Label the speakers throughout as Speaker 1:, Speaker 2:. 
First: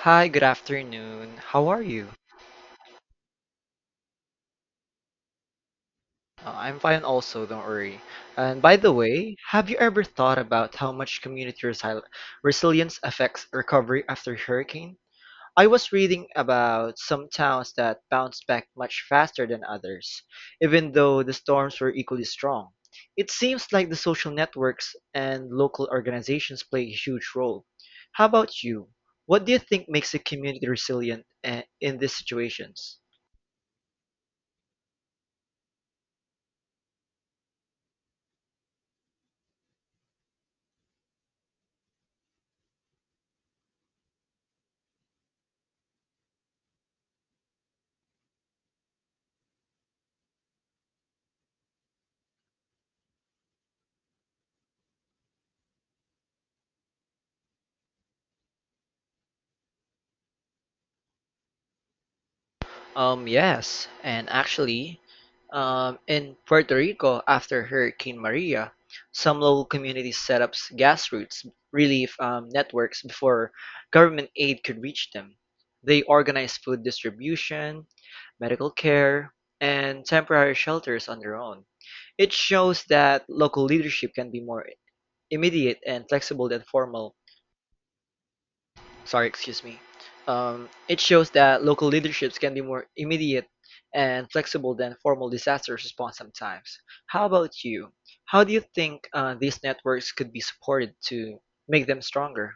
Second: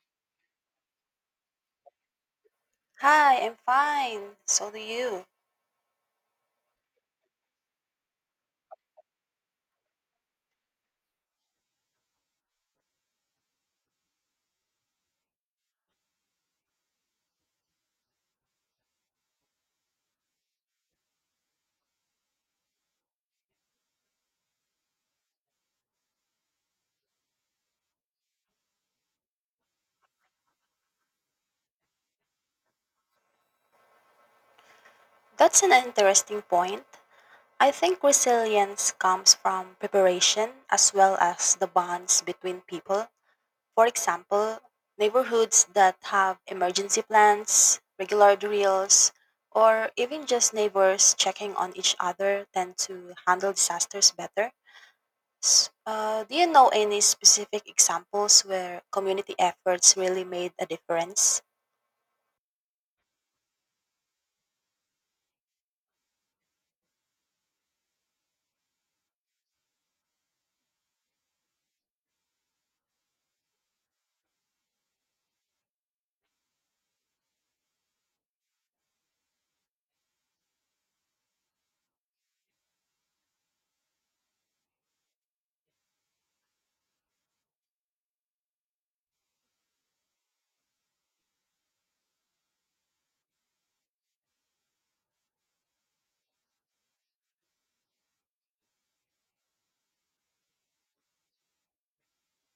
Speaker 1: Hi, good afternoon. How are you?
Speaker 2: Hi, I'm fine. So do you.
Speaker 1: I'm fine also, don't worry. And by the way, have you ever thought about how much community resi resilience affects recovery after hurricane? I was reading about some towns that bounced back much faster than others, even though the storms were equally strong. It seems like the social networks and local organizations play a huge role. How about you? What do you think makes a community resilient in these situations?
Speaker 2: That's an interesting point. I think resilience comes from preparation as well as the bonds between people. For example, neighborhoods that have emergency plans, regular drills, or even just neighbors checking on each other tend to handle disasters better. Do you know any specific examples where community efforts really made a difference?
Speaker 1: Yes, and actually, in Puerto Rico after Hurricane Maria, some local communities set up grassroots relief networks before government aid could reach them. They organized food distribution, medical care, and temporary shelters on their own. It shows that local leadership can be more immediate and flexible than formal sorry, excuse me. It shows that local leaderships can be more immediate and flexible than formal disaster response sometimes. How about you? How do you think these networks could be supported to make them stronger?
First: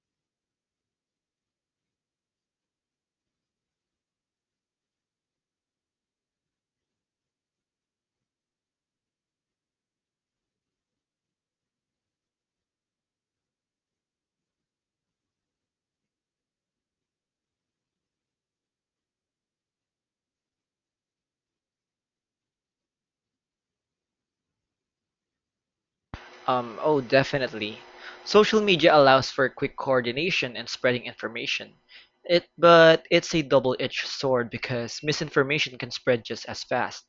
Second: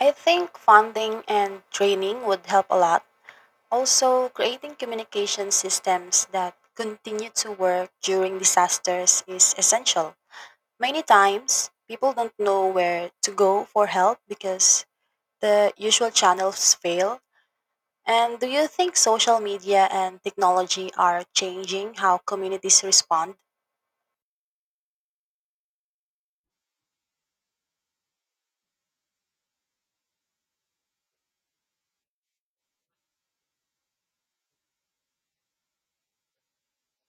Speaker 2: I think funding and training would help a lot. Also, creating communication systems that continue to work during disasters is essential. Many times, people don't know where to go for help because the usual channels fail. And do you think social media and technology are changing how communities respond?
Speaker 1: Oh, definitely. Social media allows for quick coordination and spreading information. It, but it's a double-edged sword because misinformation can spread just as fast.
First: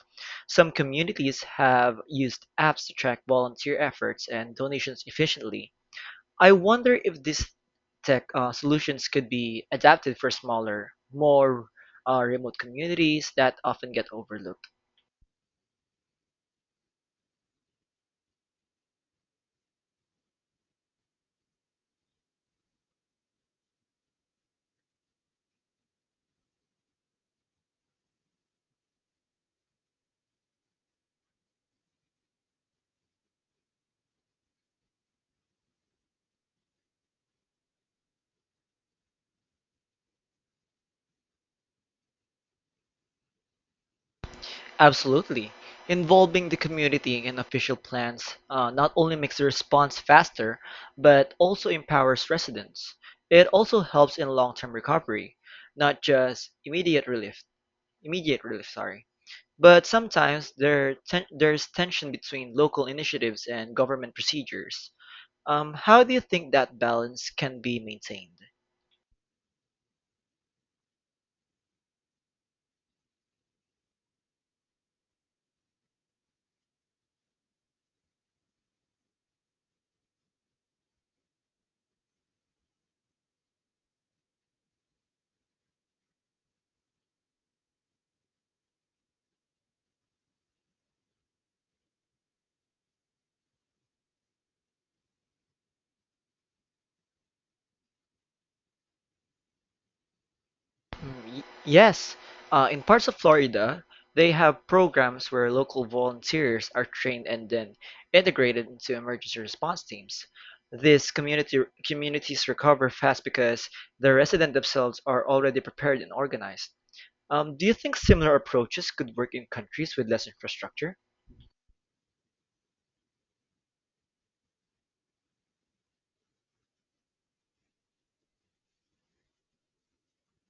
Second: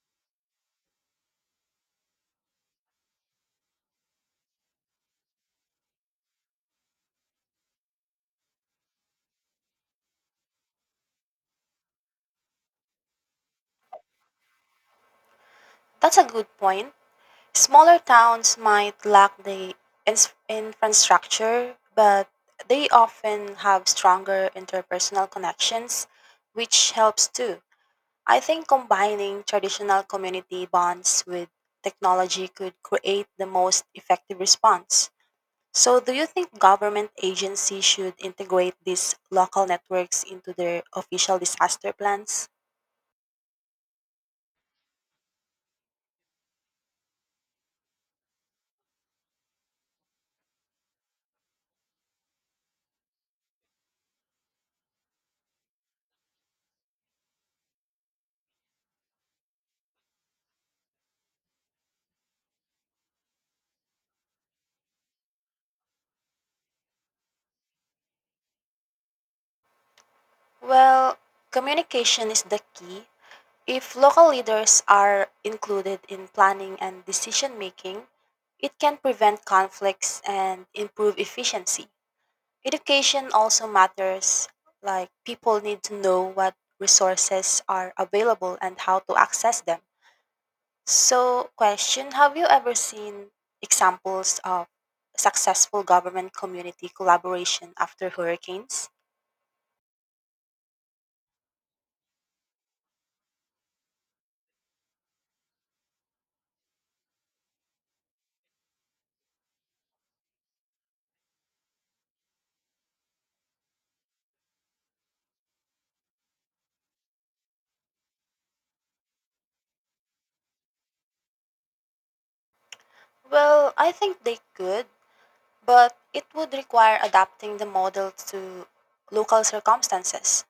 Speaker 1: Some communities have used apps to track volunteer efforts and donations efficiently. I wonder if these tech solutions could be adapted for smaller, more remote communities that often get overlooked.
Speaker 2: That's a good point. Smaller towns might lack the infrastructure, but they often have stronger interpersonal connections, which helps too. I think combining traditional community bonds with technology could create the most effective response. So, do you think government agencies should integrate these local networks into their official disaster plans?
Speaker 1: Absolutely. Involving the community in official plans not only makes the response faster, but also empowers residents. It also helps in long-term recovery, not just immediate relief. Immediate relief, sorry. But sometimes there's tension between local initiatives and government procedures. How do you think that balance can be maintained?
Speaker 2: Well, communication is the key. If local leaders are included in planning and decision making, it can prevent conflicts and improve efficiency. Education also matters, like people need to know what resources are available and how to access them. So, question, have you ever seen examples of successful government community collaboration after hurricanes?
Speaker 1: Yes, in parts of Florida, they have programs where local volunteers are trained and then integrated into emergency response teams. These community communities recover fast because the residents themselves are already prepared and organized. Do you think similar approaches could work in countries with less infrastructure?
Speaker 2: Well, I think they could. But it would require adapting the model to local circumstances.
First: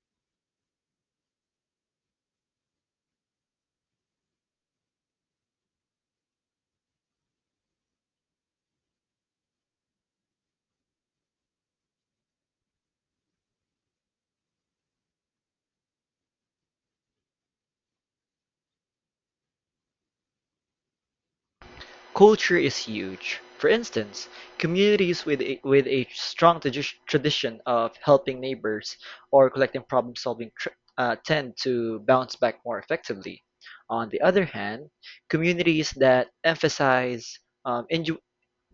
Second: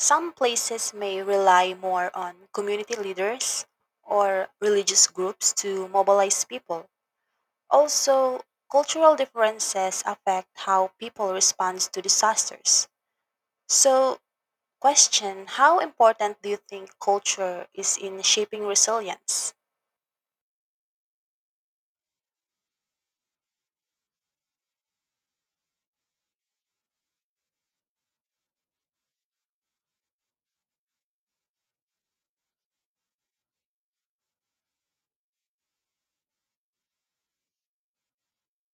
Speaker 2: Some places may rely more on community leaders or religious groups to mobilize people. Also, cultural differences affect how people respond to disasters. So, question, how important do you think culture is in shaping resilience?
Speaker 1: Culture is huge. For instance, communities with a tradition of helping neighbors or collective problem solving tend to bounce back more effectively. On the other hand, communities that emphasize um, indi-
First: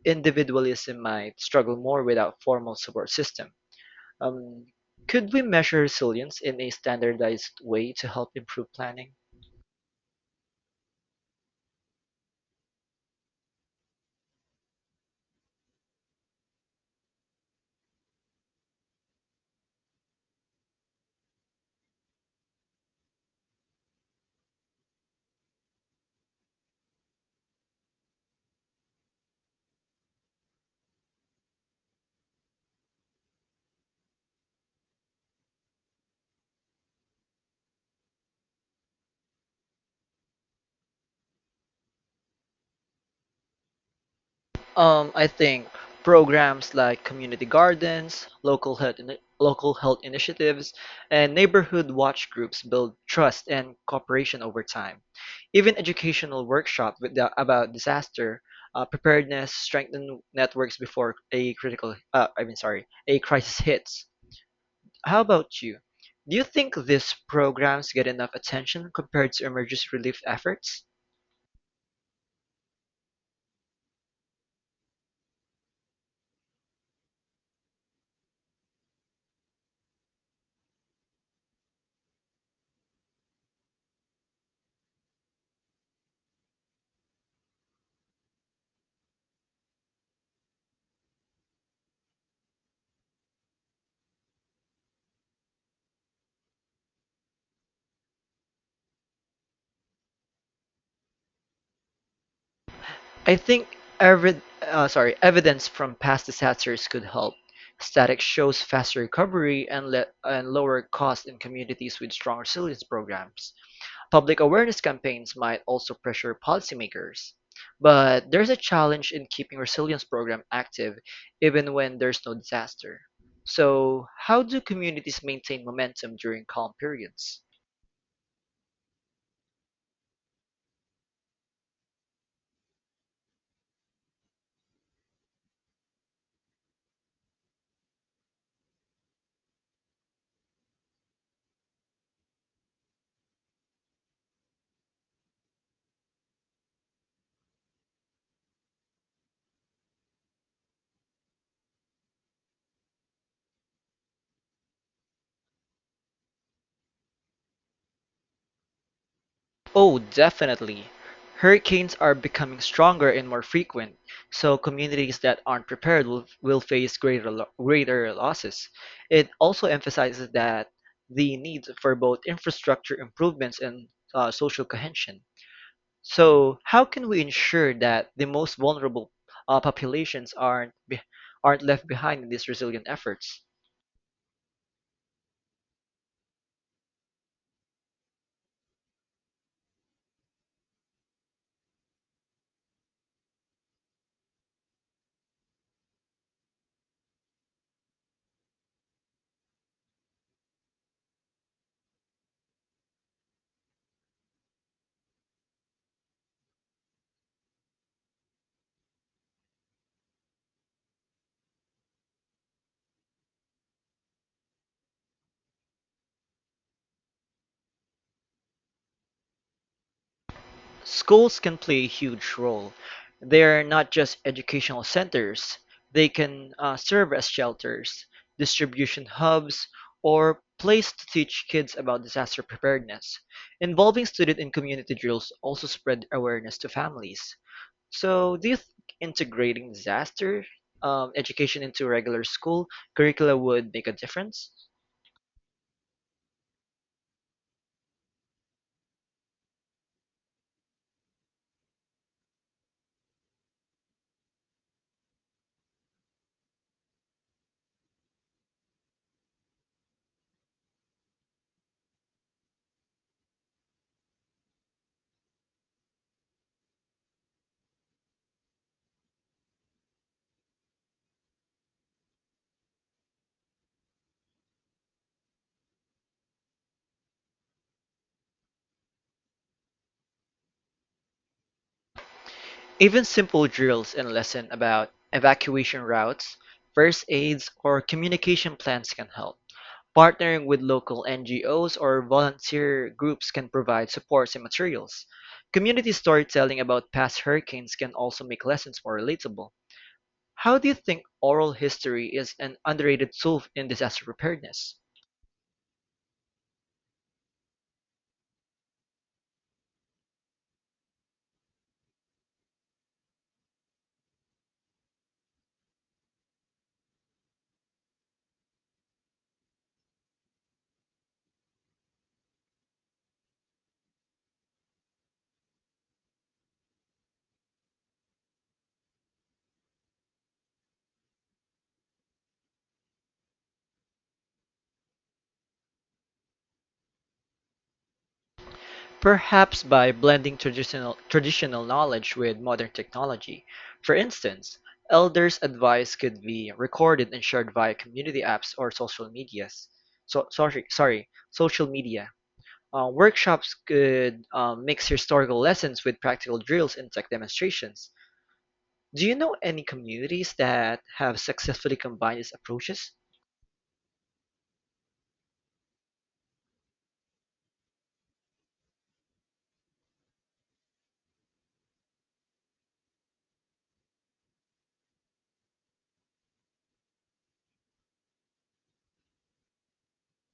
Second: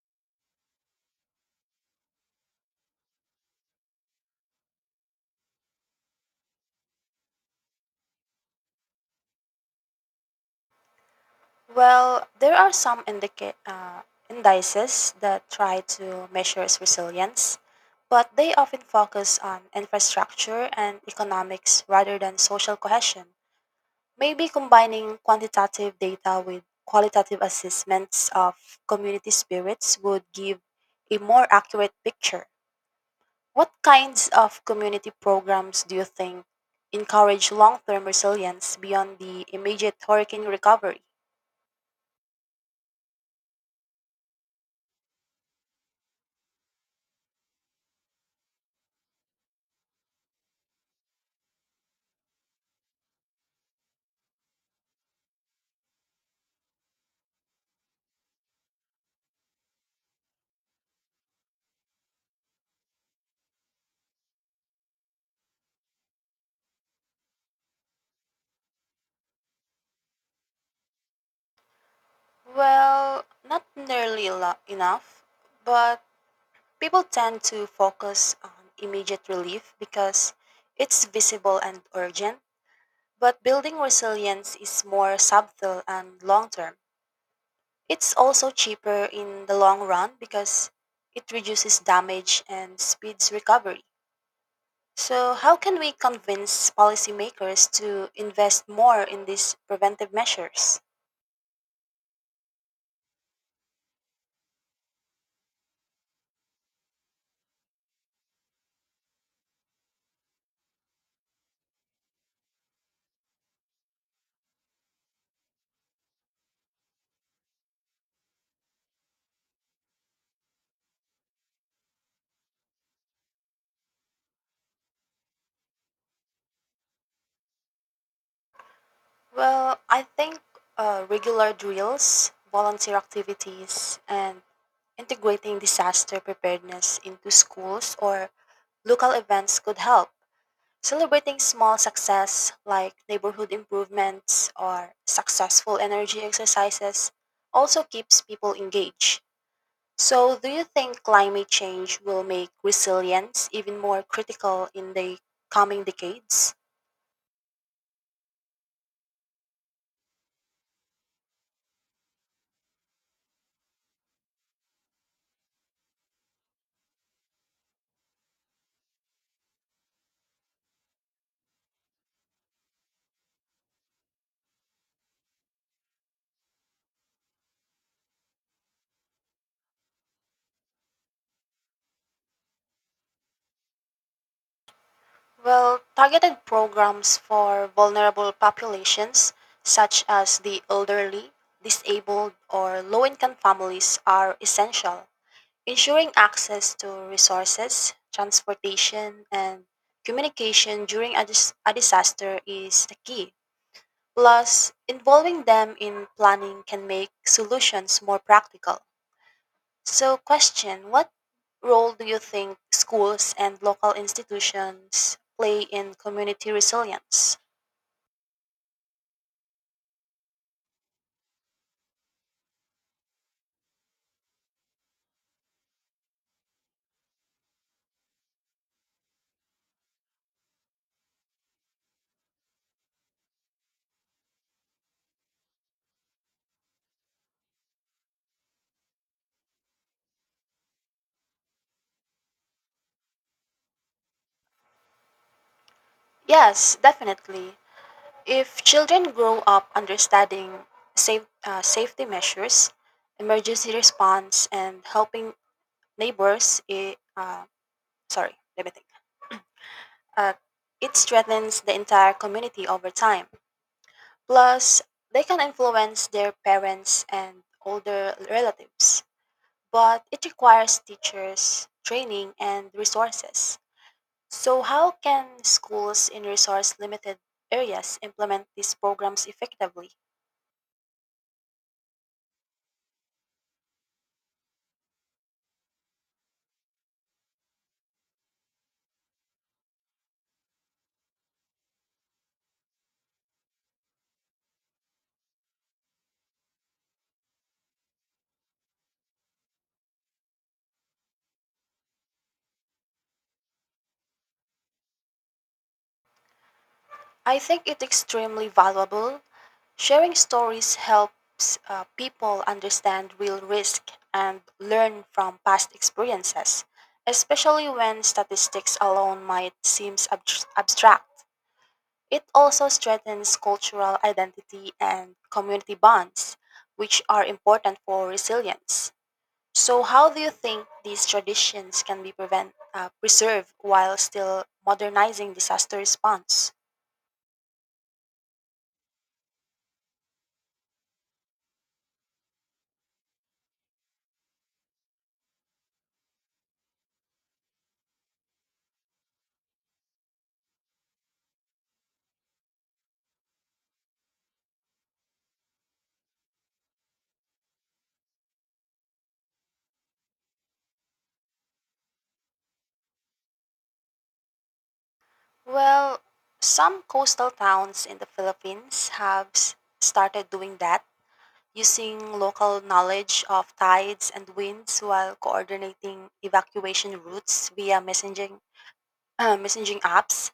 Speaker 1: individualism might struggle more without formal support system. Um, could we measure resilience in a standardized way to help improve planning?
Speaker 2: Well, there are some indices that try to measure its resilience, but they often focus on infrastructure and economics rather than social cohesion. Maybe combining quantitative data with qualitative assessments of community spirits would give a more accurate picture. What kinds of community programs do you think encourage long term resilience beyond the immediate hurricane recovery?
Speaker 1: I think programs like community gardens, local health initiatives, and neighborhood watch groups build trust and cooperation over time. Even educational workshops about disaster preparedness strengthen networks before a critical, I mean, sorry, a crisis hits. How about you? Do you think these programs get enough attention compared to emergency relief efforts?
Speaker 2: Well, not nearly enough, but people tend to focus on immediate relief because it's visible and urgent. But building resilience is more subtle and long term. It's also cheaper in the long run because it reduces damage and speeds recovery. So, how can we convince policymakers to invest more in these preventive measures?
Speaker 1: I think evidence from past disasters could help. Static shows faster recovery and lower cost in communities with strong resilience programs. Public awareness campaigns might also pressure policymakers. But there's a challenge in keeping resilience program active even when there's no disaster. So, how do communities maintain momentum during calm periods?
Speaker 2: Well, I think regular drills, volunteer activities, and integrating disaster preparedness into schools or local events could help. Celebrating small success like neighborhood improvements or successful energy exercises also keeps people engaged. So, do you think climate change will make resilience even more critical in the coming decades?
Speaker 1: Oh, definitely. Hurricanes are becoming stronger and more frequent, so communities that aren't prepared will face greater losses. It also emphasizes that the need for both infrastructure improvements and social cohesion. So, how can we ensure that the most vulnerable populations aren't left behind in these resilient efforts?
Speaker 2: Well, targeted programs for vulnerable populations, such as the elderly, disabled, or low income families, are essential. Ensuring access to resources, transportation, and communication during a disaster is the key. Plus, involving them in planning can make solutions more practical. So, question, what role do you think schools and local institutions play in community resilience?
Speaker 1: Schools can play a huge role. They're not just educational centers, they can serve as shelters, distribution hubs, or place to teach kids about disaster preparedness. Involving student and community drills also spread awareness to families. So, do you think integrating disaster education into regular school curricula would make a difference?
Speaker 2: Yes, definitely. If children grow up understanding safety measures, emergency response, and helping neighbors, it, sorry, let me think. Uh, it strengthens the entire community over time. Plus, they can influence their parents and older relatives but it requires teachers, training, and resources. So, how can schools in resource limited areas implement these programs effectively?
Speaker 1: Even simple drills and lessons about evacuation routes, first aids, or communication plans can help. Partnering with local NGOs or volunteer groups can provide supports and materials. Community storytelling about past hurricanes can also make lessons more relatable. How do you think oral history is an underrated tool in disaster preparedness?
Speaker 2: I think it's extremely valuable. Sharing stories helps people understand real risk and learn from past experiences, especially when statistics alone might seem abstract. It also strengthens cultural identity and community bonds, which are important for resilience. So, how do you think these traditions can be preserved while still modernizing disaster response?
Speaker 1: Perhaps by blending traditional knowledge with modern technology. For instance, elders' advice could be recorded and shared via community apps or social medias. Social media. Workshops could mix historical lessons with practical drills and tech demonstrations. Do you know any communities that have successfully combined these approaches?
Speaker 2: Well, some coastal towns in the Philippines have started doing that, using local knowledge of tides and winds while coordinating evacuation routes via messaging apps.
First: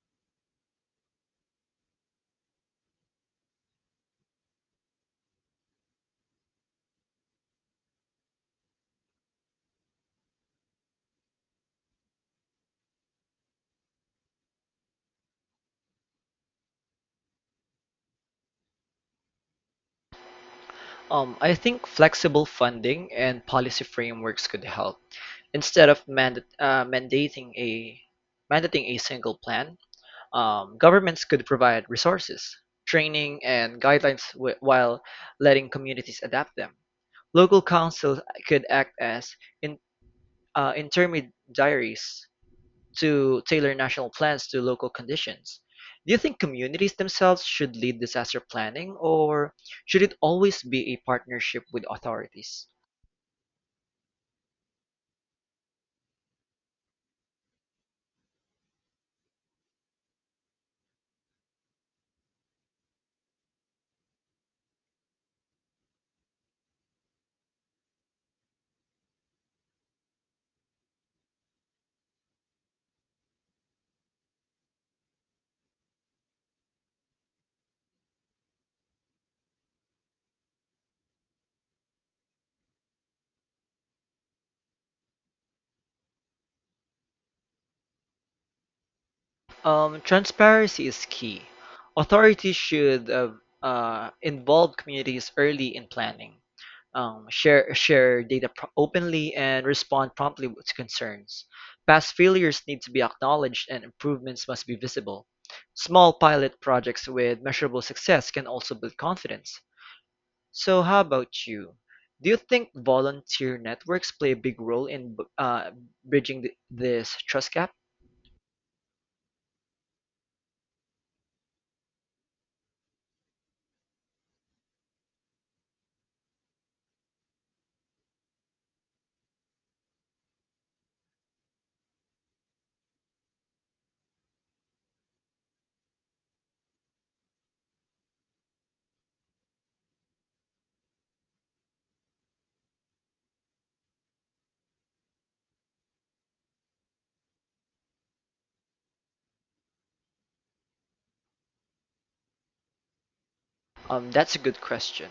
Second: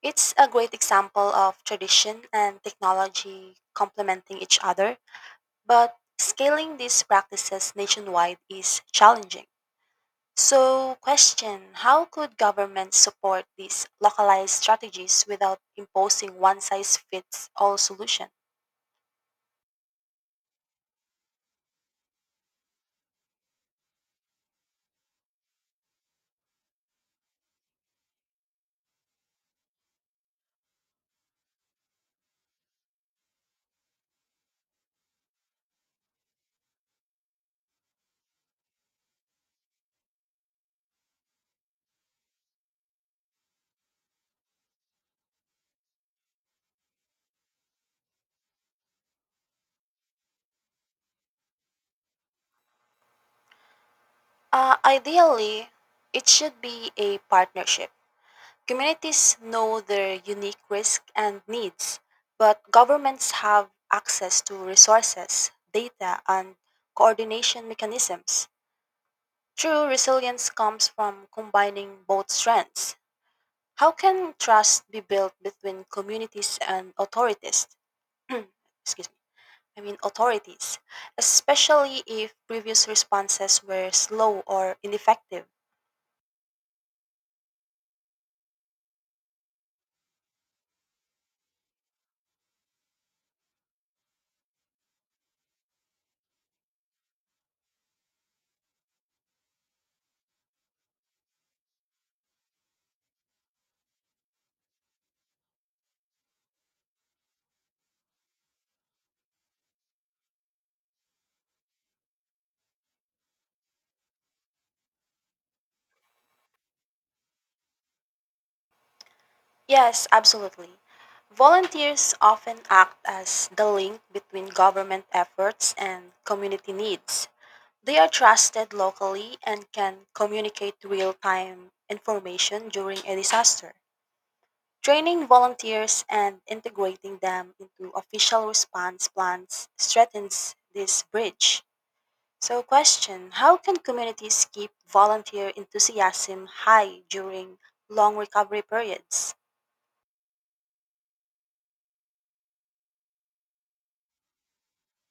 Speaker 2: It's a great example of tradition and technology complementing each other, but scaling these practices nationwide is challenging. So, question, how could governments support these localized strategies without imposing one size fits all solution?
Speaker 1: I think flexible funding and policy frameworks could help. Instead of mandating a single plan, governments could provide resources, training, and guidelines while letting communities adapt them. Local councils could act as in, intermediaries to tailor national plans to local conditions. Do you think communities themselves should lead disaster planning, or should it always be a partnership with authorities?
Speaker 2: Ideally, it should be a partnership. Communities know their unique risks and needs, but governments have access to resources, data, and coordination mechanisms. True resilience comes from combining both strengths. How can trust be built between communities and authorities? Excuse me. I mean authorities, especially if previous responses were slow or ineffective.
Speaker 1: Transparency is key. Authorities should involve communities early in planning, share data openly, and respond promptly to concerns. Past failures need to be acknowledged, and improvements must be visible. Small pilot projects with measurable success can also build confidence. So, how about you? Do you think volunteer networks play a big role in bridging this trust gap?
Speaker 2: Yes, absolutely. Volunteers often act as the link between government efforts and community needs. They are trusted locally and can communicate real time information during a disaster. Training volunteers and integrating them into official response plans strengthens this bridge. So, question, how can communities keep volunteer enthusiasm high during long recovery periods?
Speaker 1: That's a good question.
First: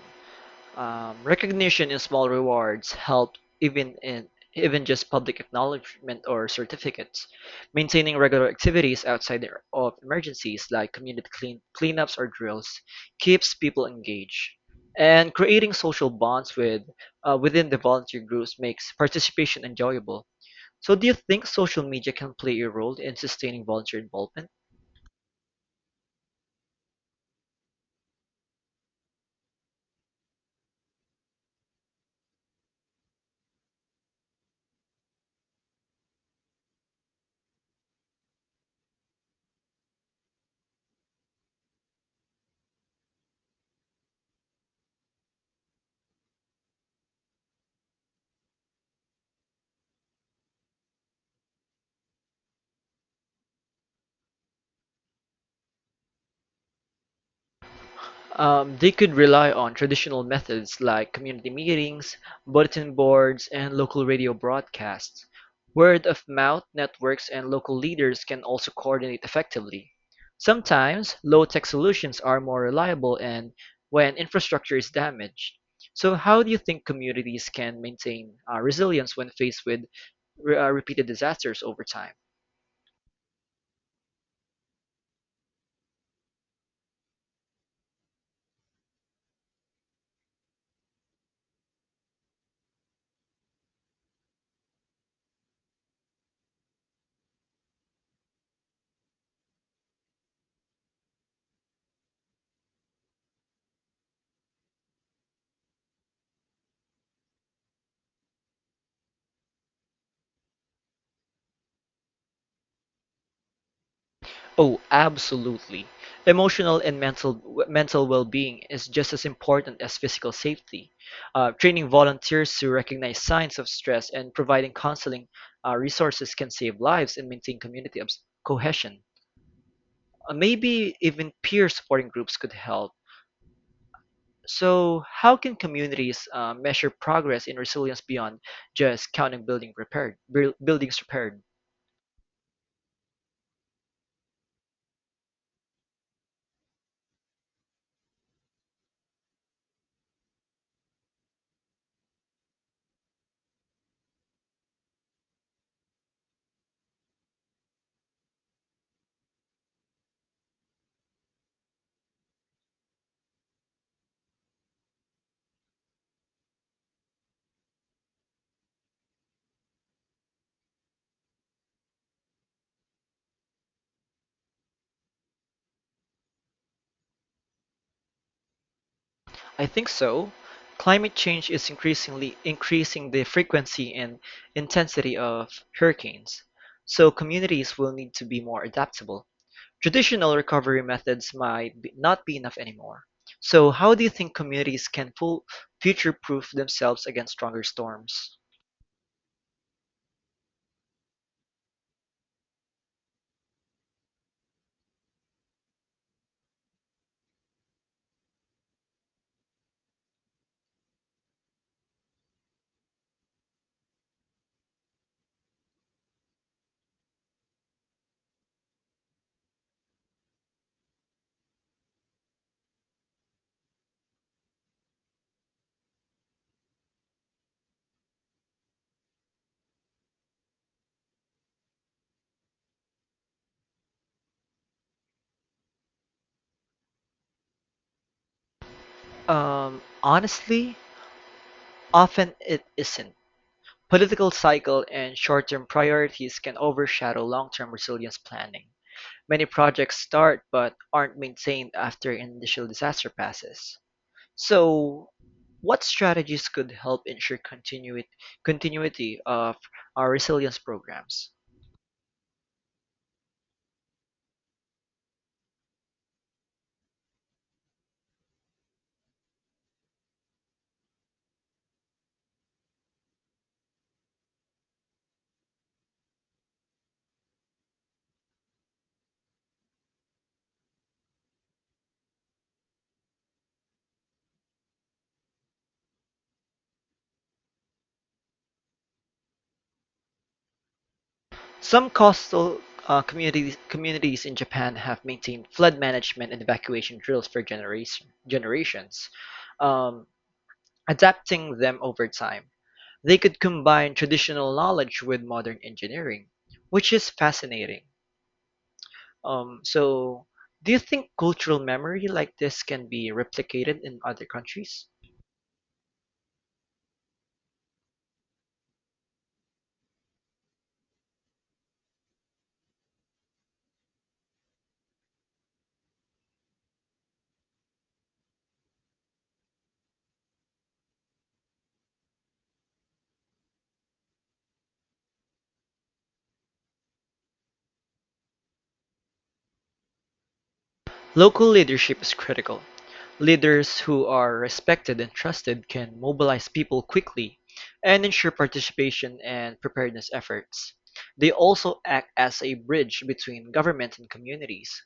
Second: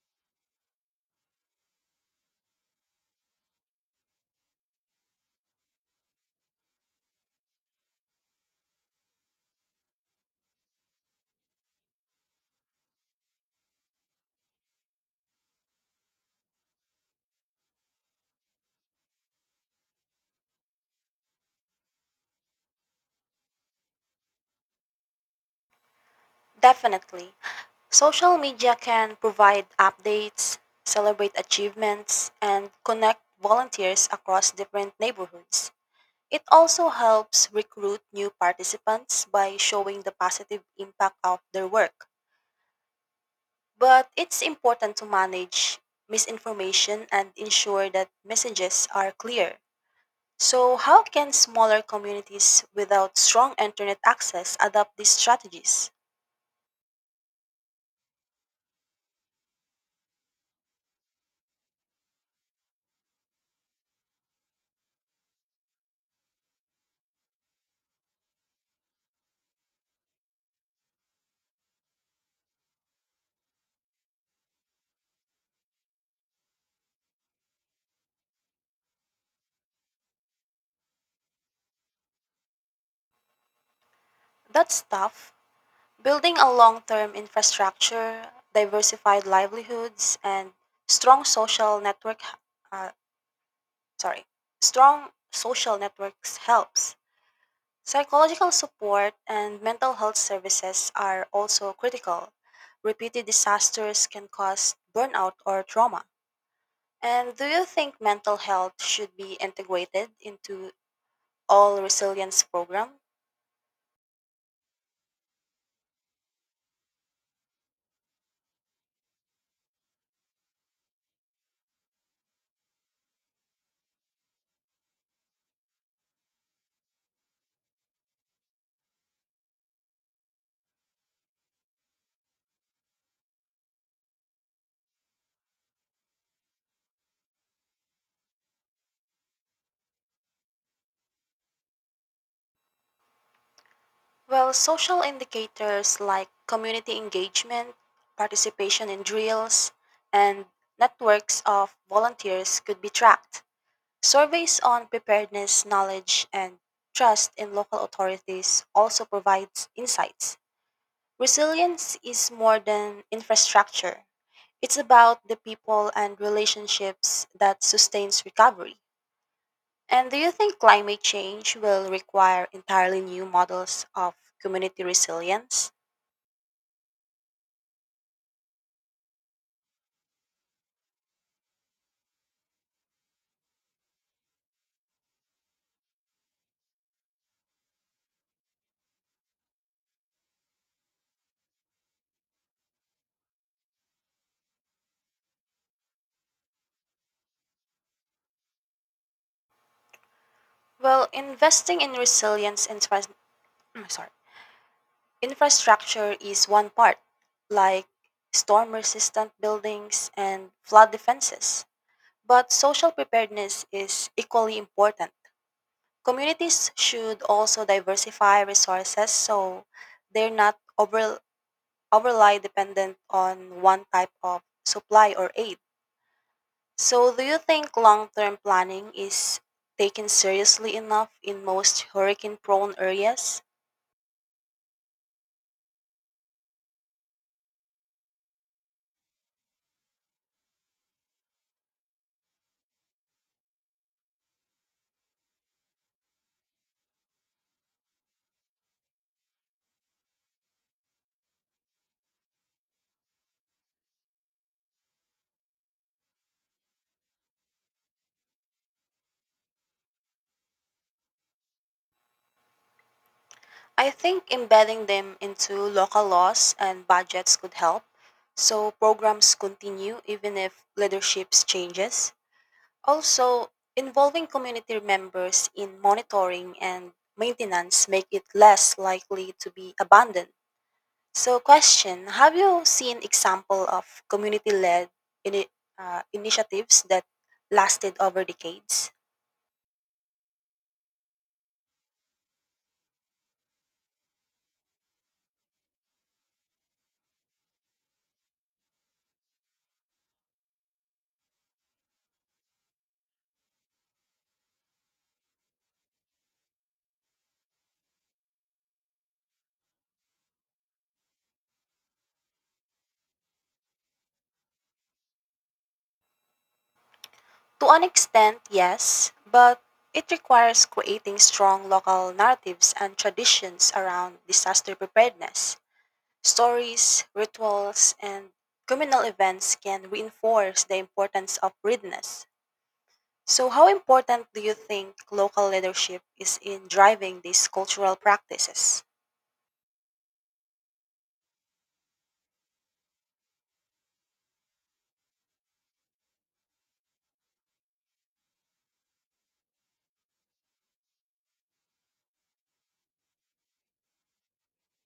Speaker 1: Recognition and small rewards help even in even just public acknowledgement or certificates. Maintaining regular activities outside of emergencies like community cleanups or drills keeps people engaged. And creating social bonds with within the volunteer groups makes participation enjoyable. So do you think social media can play a role in sustaining volunteer involvement?
Speaker 2: Definitely. Social media can provide updates, celebrate achievements, and connect volunteers across different neighborhoods. It also helps recruit new participants by showing the positive impact of their work. But it's important to manage misinformation and ensure that messages are clear. So, how can smaller communities without strong internet access adopt these strategies?
Speaker 1: They could rely on traditional methods like community meetings, bulletin boards, and local radio broadcasts. Word of mouth networks and local leaders can also coordinate effectively. Sometimes, low tech solutions are more reliable and when infrastructure is damaged. So, how do you think communities can maintain resilience when faced with repeated disasters over time?
Speaker 2: That's tough. Building a long term infrastructure, diversified livelihoods, and strong social network, uh, sorry, strong social networks helps. Psychological support and mental health services are also critical. Repeated disasters can cause burnout or trauma. And do you think mental health should be integrated into all resilience programs?
Speaker 1: Oh, absolutely. Emotional and mental well-being is just as important as physical safety. Training volunteers to recognize signs of stress and providing counseling resources can save lives and maintain cohesion. Maybe even peer supporting groups could help. So, how can communities measure progress in resilience beyond just counting buildings repaired?
Speaker 2: Well, social indicators like community engagement, participation in drills, and networks of volunteers could be tracked. Surveys on preparedness, knowledge, and trust in local authorities also provides insights. Resilience is more than infrastructure. It's about the people and relationships that sustains recovery. And do you think climate change will require entirely new models of community resilience?
Speaker 1: I think so. Climate change is increasingly increasing the frequency and intensity of hurricanes, so communities will need to be more adaptable. Traditional recovery methods not be enough anymore. So, how do you think communities can full future-proof themselves against stronger storms?
Speaker 2: Well, investing in resilience and trans- I sorry, infrastructure is one part, like storm resistant buildings and flood defenses. But social preparedness is equally important. Communities should also diversify resources so they're not over- overly dependent on one type of supply or aid. So, do you think long term planning is taken seriously enough in most hurricane prone areas?
Speaker 1: Honestly, often it isn't. Political cycle and short-term priorities can overshadow long-term resilience planning. Many projects start but aren't maintained after an initial disaster passes. So, what strategies could help ensure continuity of our resilience programs?
Speaker 2: I think embedding them into local laws and budgets could help so programs continue even if leadership changes. Also, involving community members in monitoring and maintenance make it less likely to be abandoned. So question, have you seen example of community-led ini- initiatives that lasted over decades?
Speaker 1: Some coastal communities communities in Japan have maintained flood management and evacuation drills for generations, um, adapting them over time. They could combine traditional knowledge with modern engineering, which is fascinating. So, do you think cultural memory like this can be replicated in other countries?
Speaker 2: To an extent, yes, but it requires creating strong local narratives and traditions around disaster preparedness. Stories, rituals, and communal events can reinforce the importance of readiness. So, how important do you think local leadership is in driving these cultural practices?
Speaker 1: Local leadership is critical. Leaders who are respected and trusted can mobilize people quickly and ensure participation and preparedness efforts. They also act as a bridge between government and communities.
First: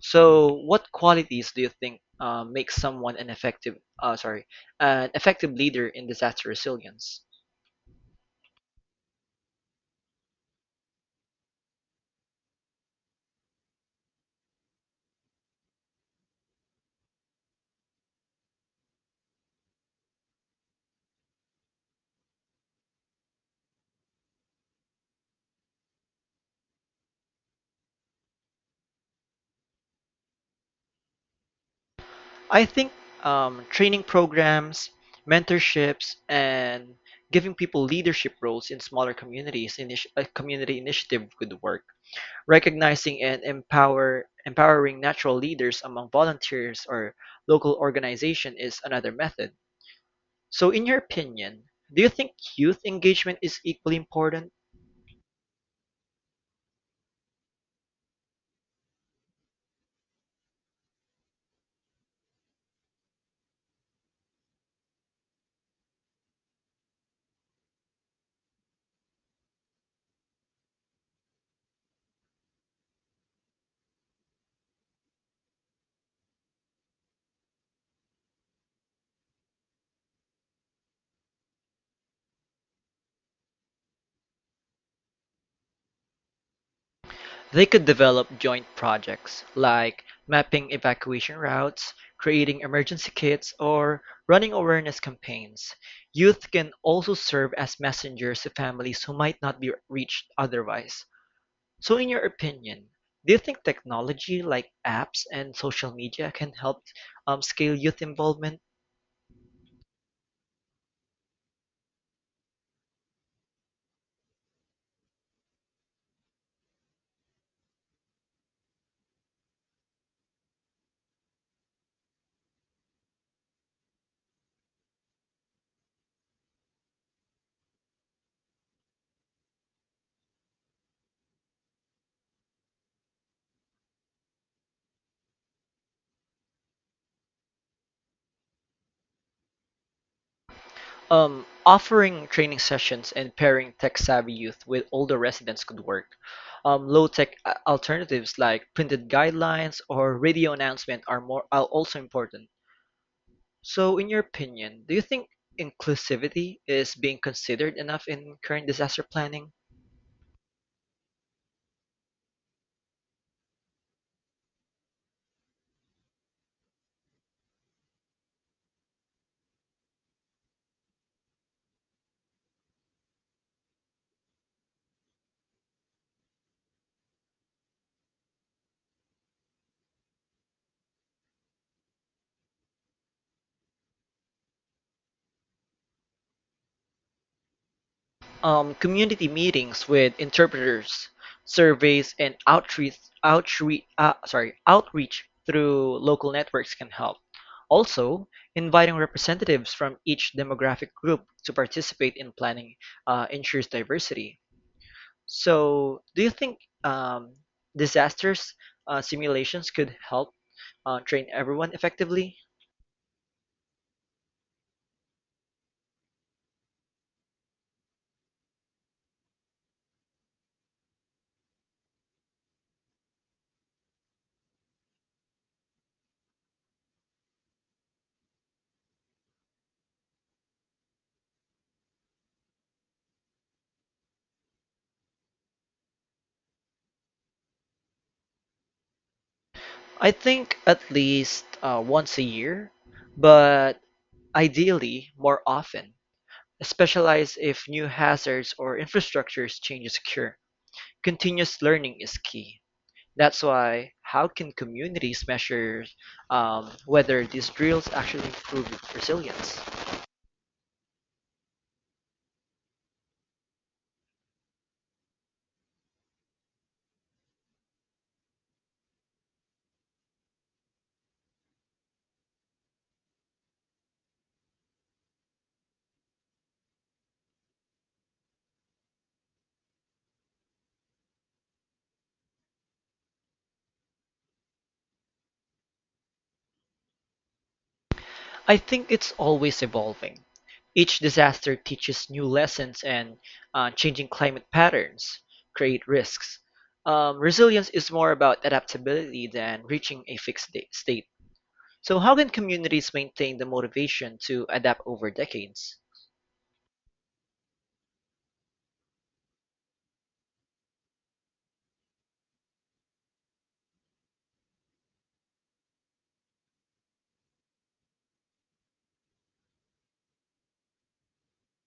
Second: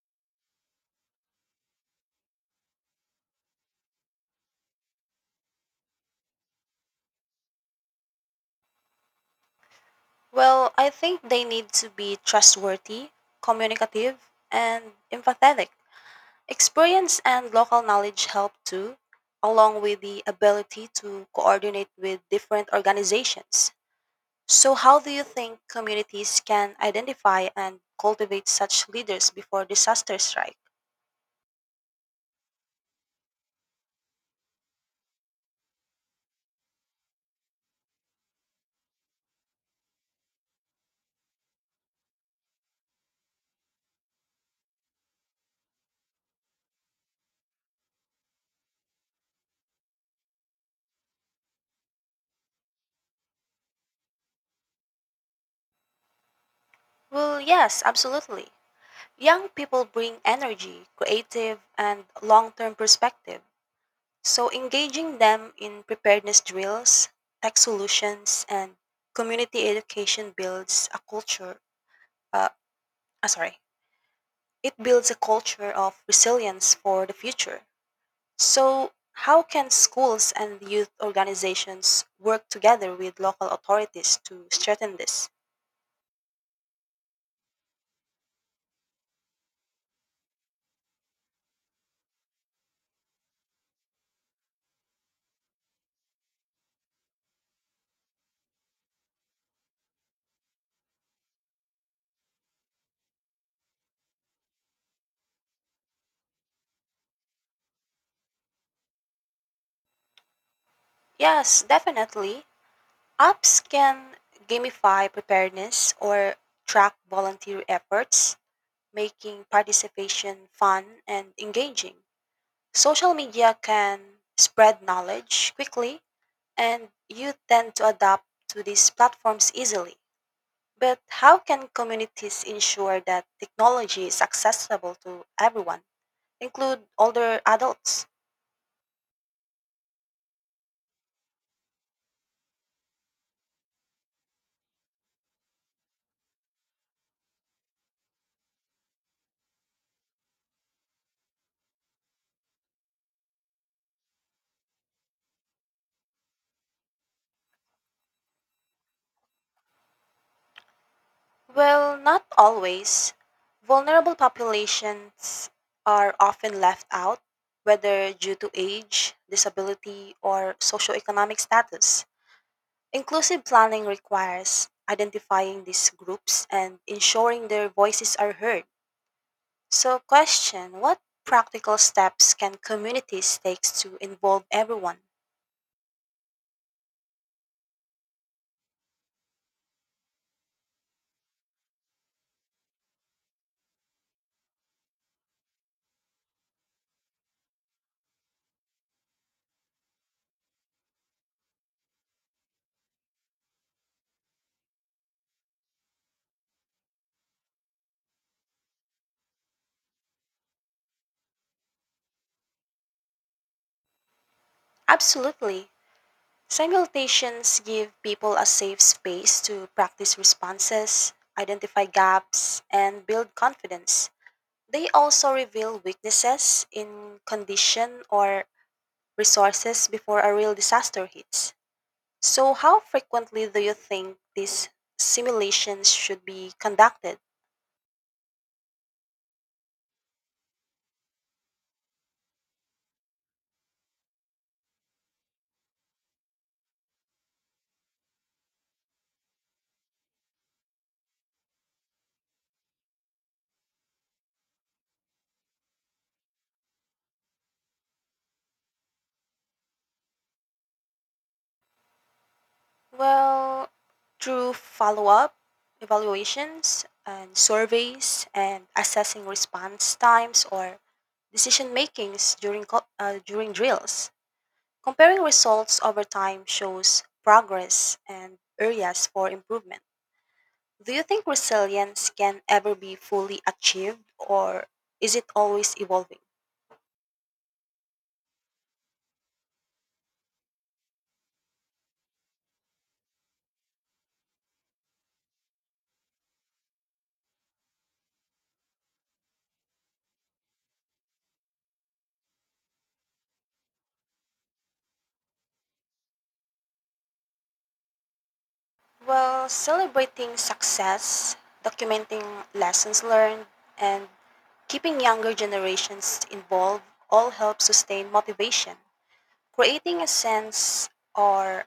Speaker 1: So, what qualities do you think make someone an effective leader in disaster resilience?
Speaker 2: Well, I think they need to be trustworthy, communicative, and empathetic. Experience and local knowledge help too, along with the ability to coordinate with different organizations. So, how do you think communities can identify and cultivate such leaders before disasters strike?
Speaker 1: I think training programs, mentorships, and giving people leadership roles in smaller a community initiative would work. Recognizing and empowering natural leaders among volunteers or local organization is another method. So in your opinion, do you think youth engagement is equally important?
Speaker 2: Well, yes, absolutely. Young people bring energy, creative, and long term perspective. So, engaging them in preparedness drills, tech solutions, and community education builds a culture, uh, ah, sorry, It builds a culture of resilience for the future. So, how can schools and youth organizations work together with local authorities to strengthen this?
Speaker 1: They could develop joint projects like mapping evacuation routes, creating emergency kits, or running awareness campaigns. Youth can also serve as messengers to families who might not be reached otherwise. So in your opinion, do you think technology like apps and social media can help scale youth involvement?
Speaker 2: Yes, definitely. Apps can gamify preparedness or track volunteer efforts, making participation fun and engaging. Social media can spread knowledge quickly, and youth tend to adapt to these platforms easily. But how can communities ensure that technology is accessible to everyone, include older adults?
Speaker 1: Offering training sessions and pairing tech-savvy youth with older residents could work. Alternatives like printed guidelines or radio announcement are more are also important. So in your opinion, do you think inclusivity is being considered enough in current disaster planning?
Speaker 2: Well, not always. Vulnerable populations are often left out, whether due to age, disability, or socioeconomic status. Inclusive planning requires identifying these groups and ensuring their voices are heard. So, question, what practical steps can communities take to involve everyone?
Speaker 1: Community meetings with interpreters, surveys, and outreach through local networks can help. Also, inviting representatives from each demographic group to participate in planning ensures diversity. So, do you think disasters simulations could help train everyone effectively?
Speaker 2: Absolutely. Simultations give people a safe space to practice responses, identify gaps, and build confidence. They also reveal weaknesses in condition or resources before a real disaster hits. So, how frequently do you think these simulations should be conducted?
Speaker 1: I think at least once a year, but ideally more often. Especially if new hazards or infrastructures changes occur. Continuous learning is key. That's why how can communities measure whether these drills actually improve resilience?
Speaker 2: Well, through follow up, evaluations, and surveys, and assessing response times or decision makings during drills. Comparing results over time shows progress and areas for improvement. Do you think resilience can ever be fully achieved or is it always evolving?
Speaker 1: I think it's always evolving. Each disaster teaches new lessons and changing climate patterns create risks. Resilience is more about adaptability than reaching a state. So, how can communities maintain the motivation to adapt over decades?
Speaker 2: Well, celebrating success, documenting lessons learned, and keeping younger generations involved all help sustain motivation. Creating a sense or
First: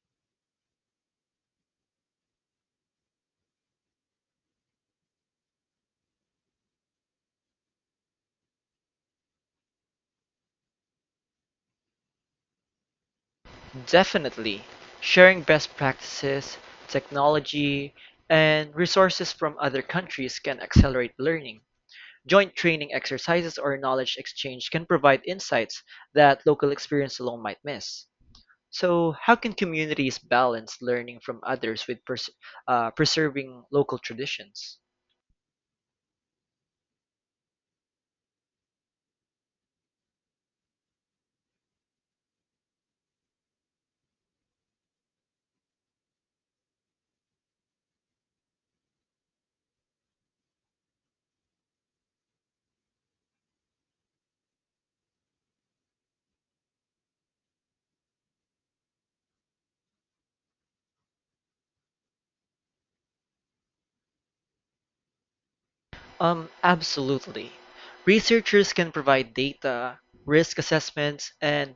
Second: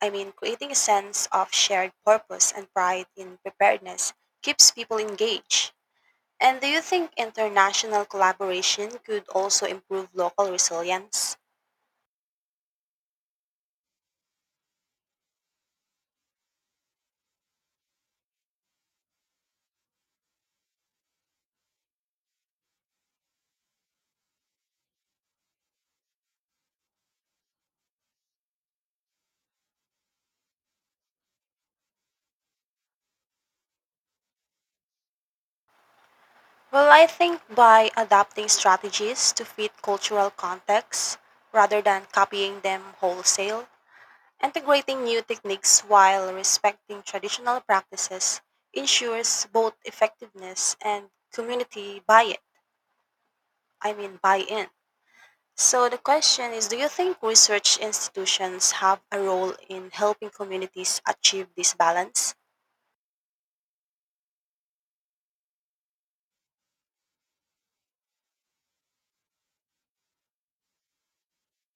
Speaker 2: Creating a sense of shared purpose and pride in preparedness keeps people engaged. And do you think international collaboration could also improve local resilience?
Speaker 1: Definitely. Sharing best practices, technology, and resources from other countries can accelerate learning. Joint training exercises or knowledge exchange can provide insights that local experience alone might miss. So, how can communities balance learning from others with preserving local traditions?
Speaker 2: Well, I think by adapting strategies to fit cultural contexts rather than copying them wholesale, integrating new techniques while respecting traditional practices ensures both effectiveness and community buy-in. So the question is, do you think research institutions have a role in helping communities achieve this balance?
Speaker 1: Absolutely. Researchers can provide data, risk assessments, and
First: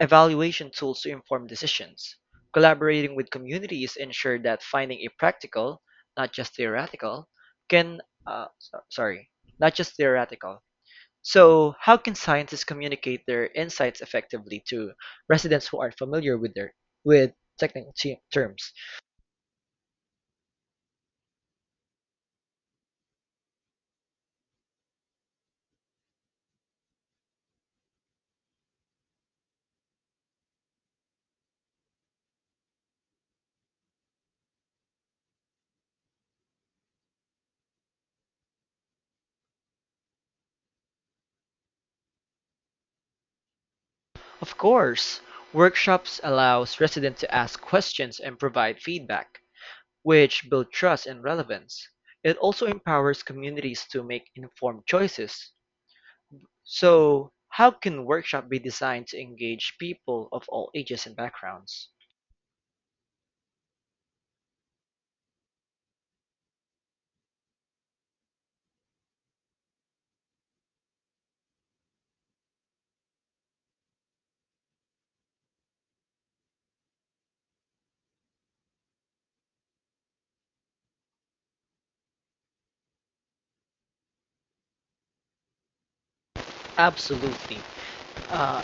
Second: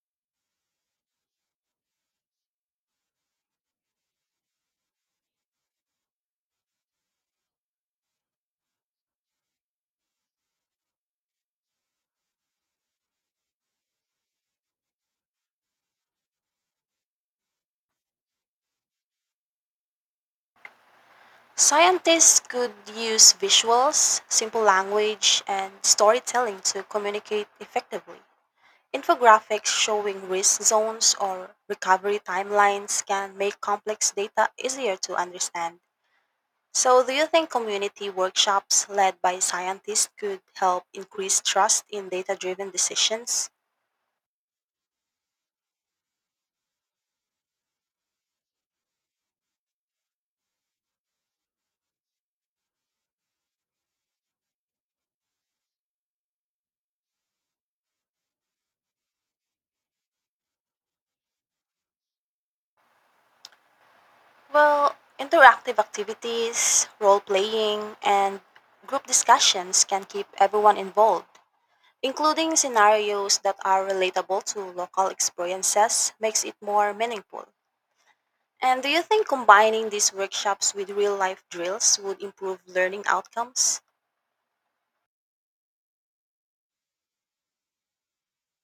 Speaker 1: evaluation tools to inform decisions. Collaborating with communities ensure that finding a practical, not just theoretical, can uh, so- sorry, not just theoretical, So, how can scientists communicate their insights effectively to residents who aren't familiar with their with technical terms?
Speaker 2: Scientists could use visuals, simple language, and storytelling to communicate effectively. Infographics showing risk zones or recovery timelines can make complex data easier to understand. So, do you think community workshops led by scientists could help increase trust in data driven decisions?
Speaker 1: Of course, workshops allows residents to ask questions and provide feedback, which build trust and relevance. It also empowers communities to make informed choices. So, how can workshop be designed to engage people of all ages and backgrounds?
Speaker 2: Well, interactive activities, role playing, and group discussions can keep everyone involved. Including scenarios that are relatable to local experiences makes it more meaningful. And do you think combining these workshops with real life drills would improve learning outcomes?
Speaker 1: Absolutely. uh,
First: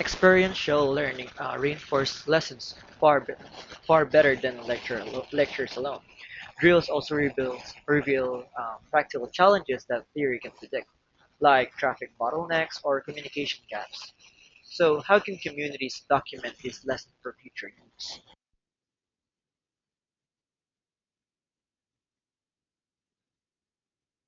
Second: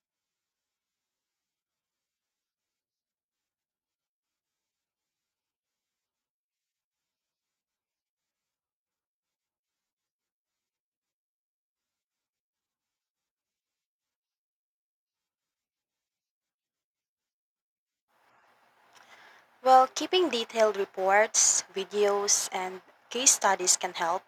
Speaker 1: Experiential learning reinforces lessons far better than lectures alone. Drills also reveals, reveal practical challenges that theory can predict, like traffic bottlenecks or communication gaps. So, how can communities document these lessons for future use?
Speaker 2: Well, keeping detailed reports, videos, and case studies can help.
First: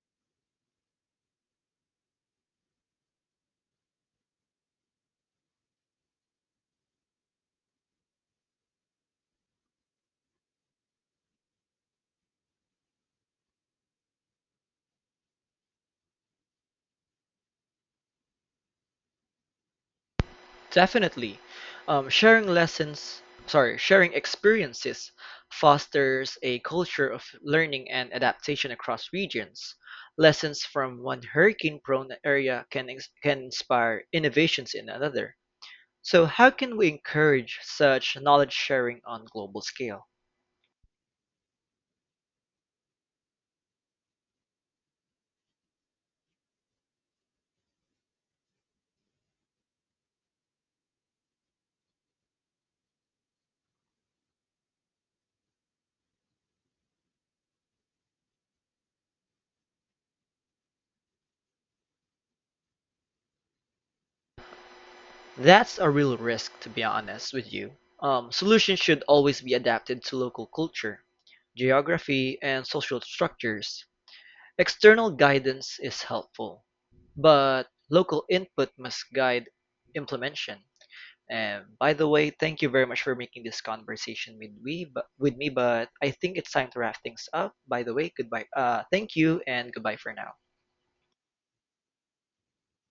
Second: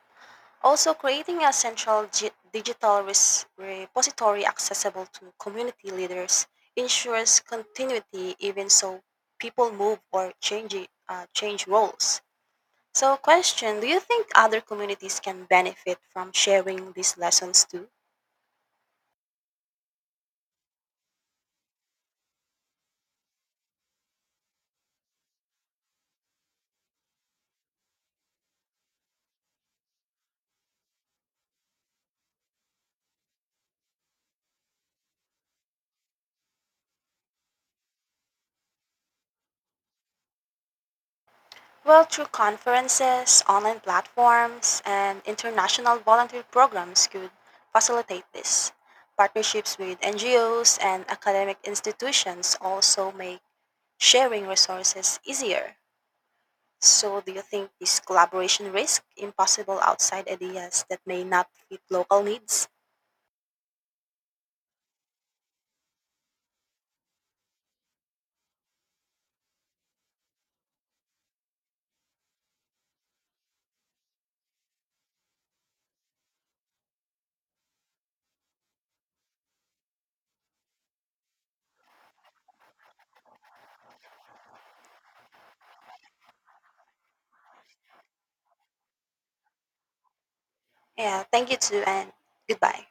Speaker 2: Also, creating a central digital repository accessible to community leaders ensures continuity even so people move or change roles. So, question, do you think other communities can benefit from sharing these lessons too?
Speaker 1: Definitely. Sharing experiences fosters a culture of learning and adaptation across regions. Lessons from one hurricane-prone area can inspire innovations in another. So how can we encourage such knowledge sharing on global scale?
Speaker 2: Well, through conferences, online platforms, and international volunteer programs could facilitate this. Partnerships with NGOs and academic institutions also make sharing resources easier. So, do you think this collaboration risk impossible outside ideas that may not fit local needs?
Speaker 1: That's a real risk, to be honest with you. Solutions should always be adapted to local culture, geography, and social structures. External guidance is helpful, but local input must guide implementation. And by the way, thank you very much for making this conversation with me. But with me, but I think it's time to wrap things up. By the way, goodbye. Thank you and goodbye for now.
Speaker 2: Yeah, thank you too, and goodbye.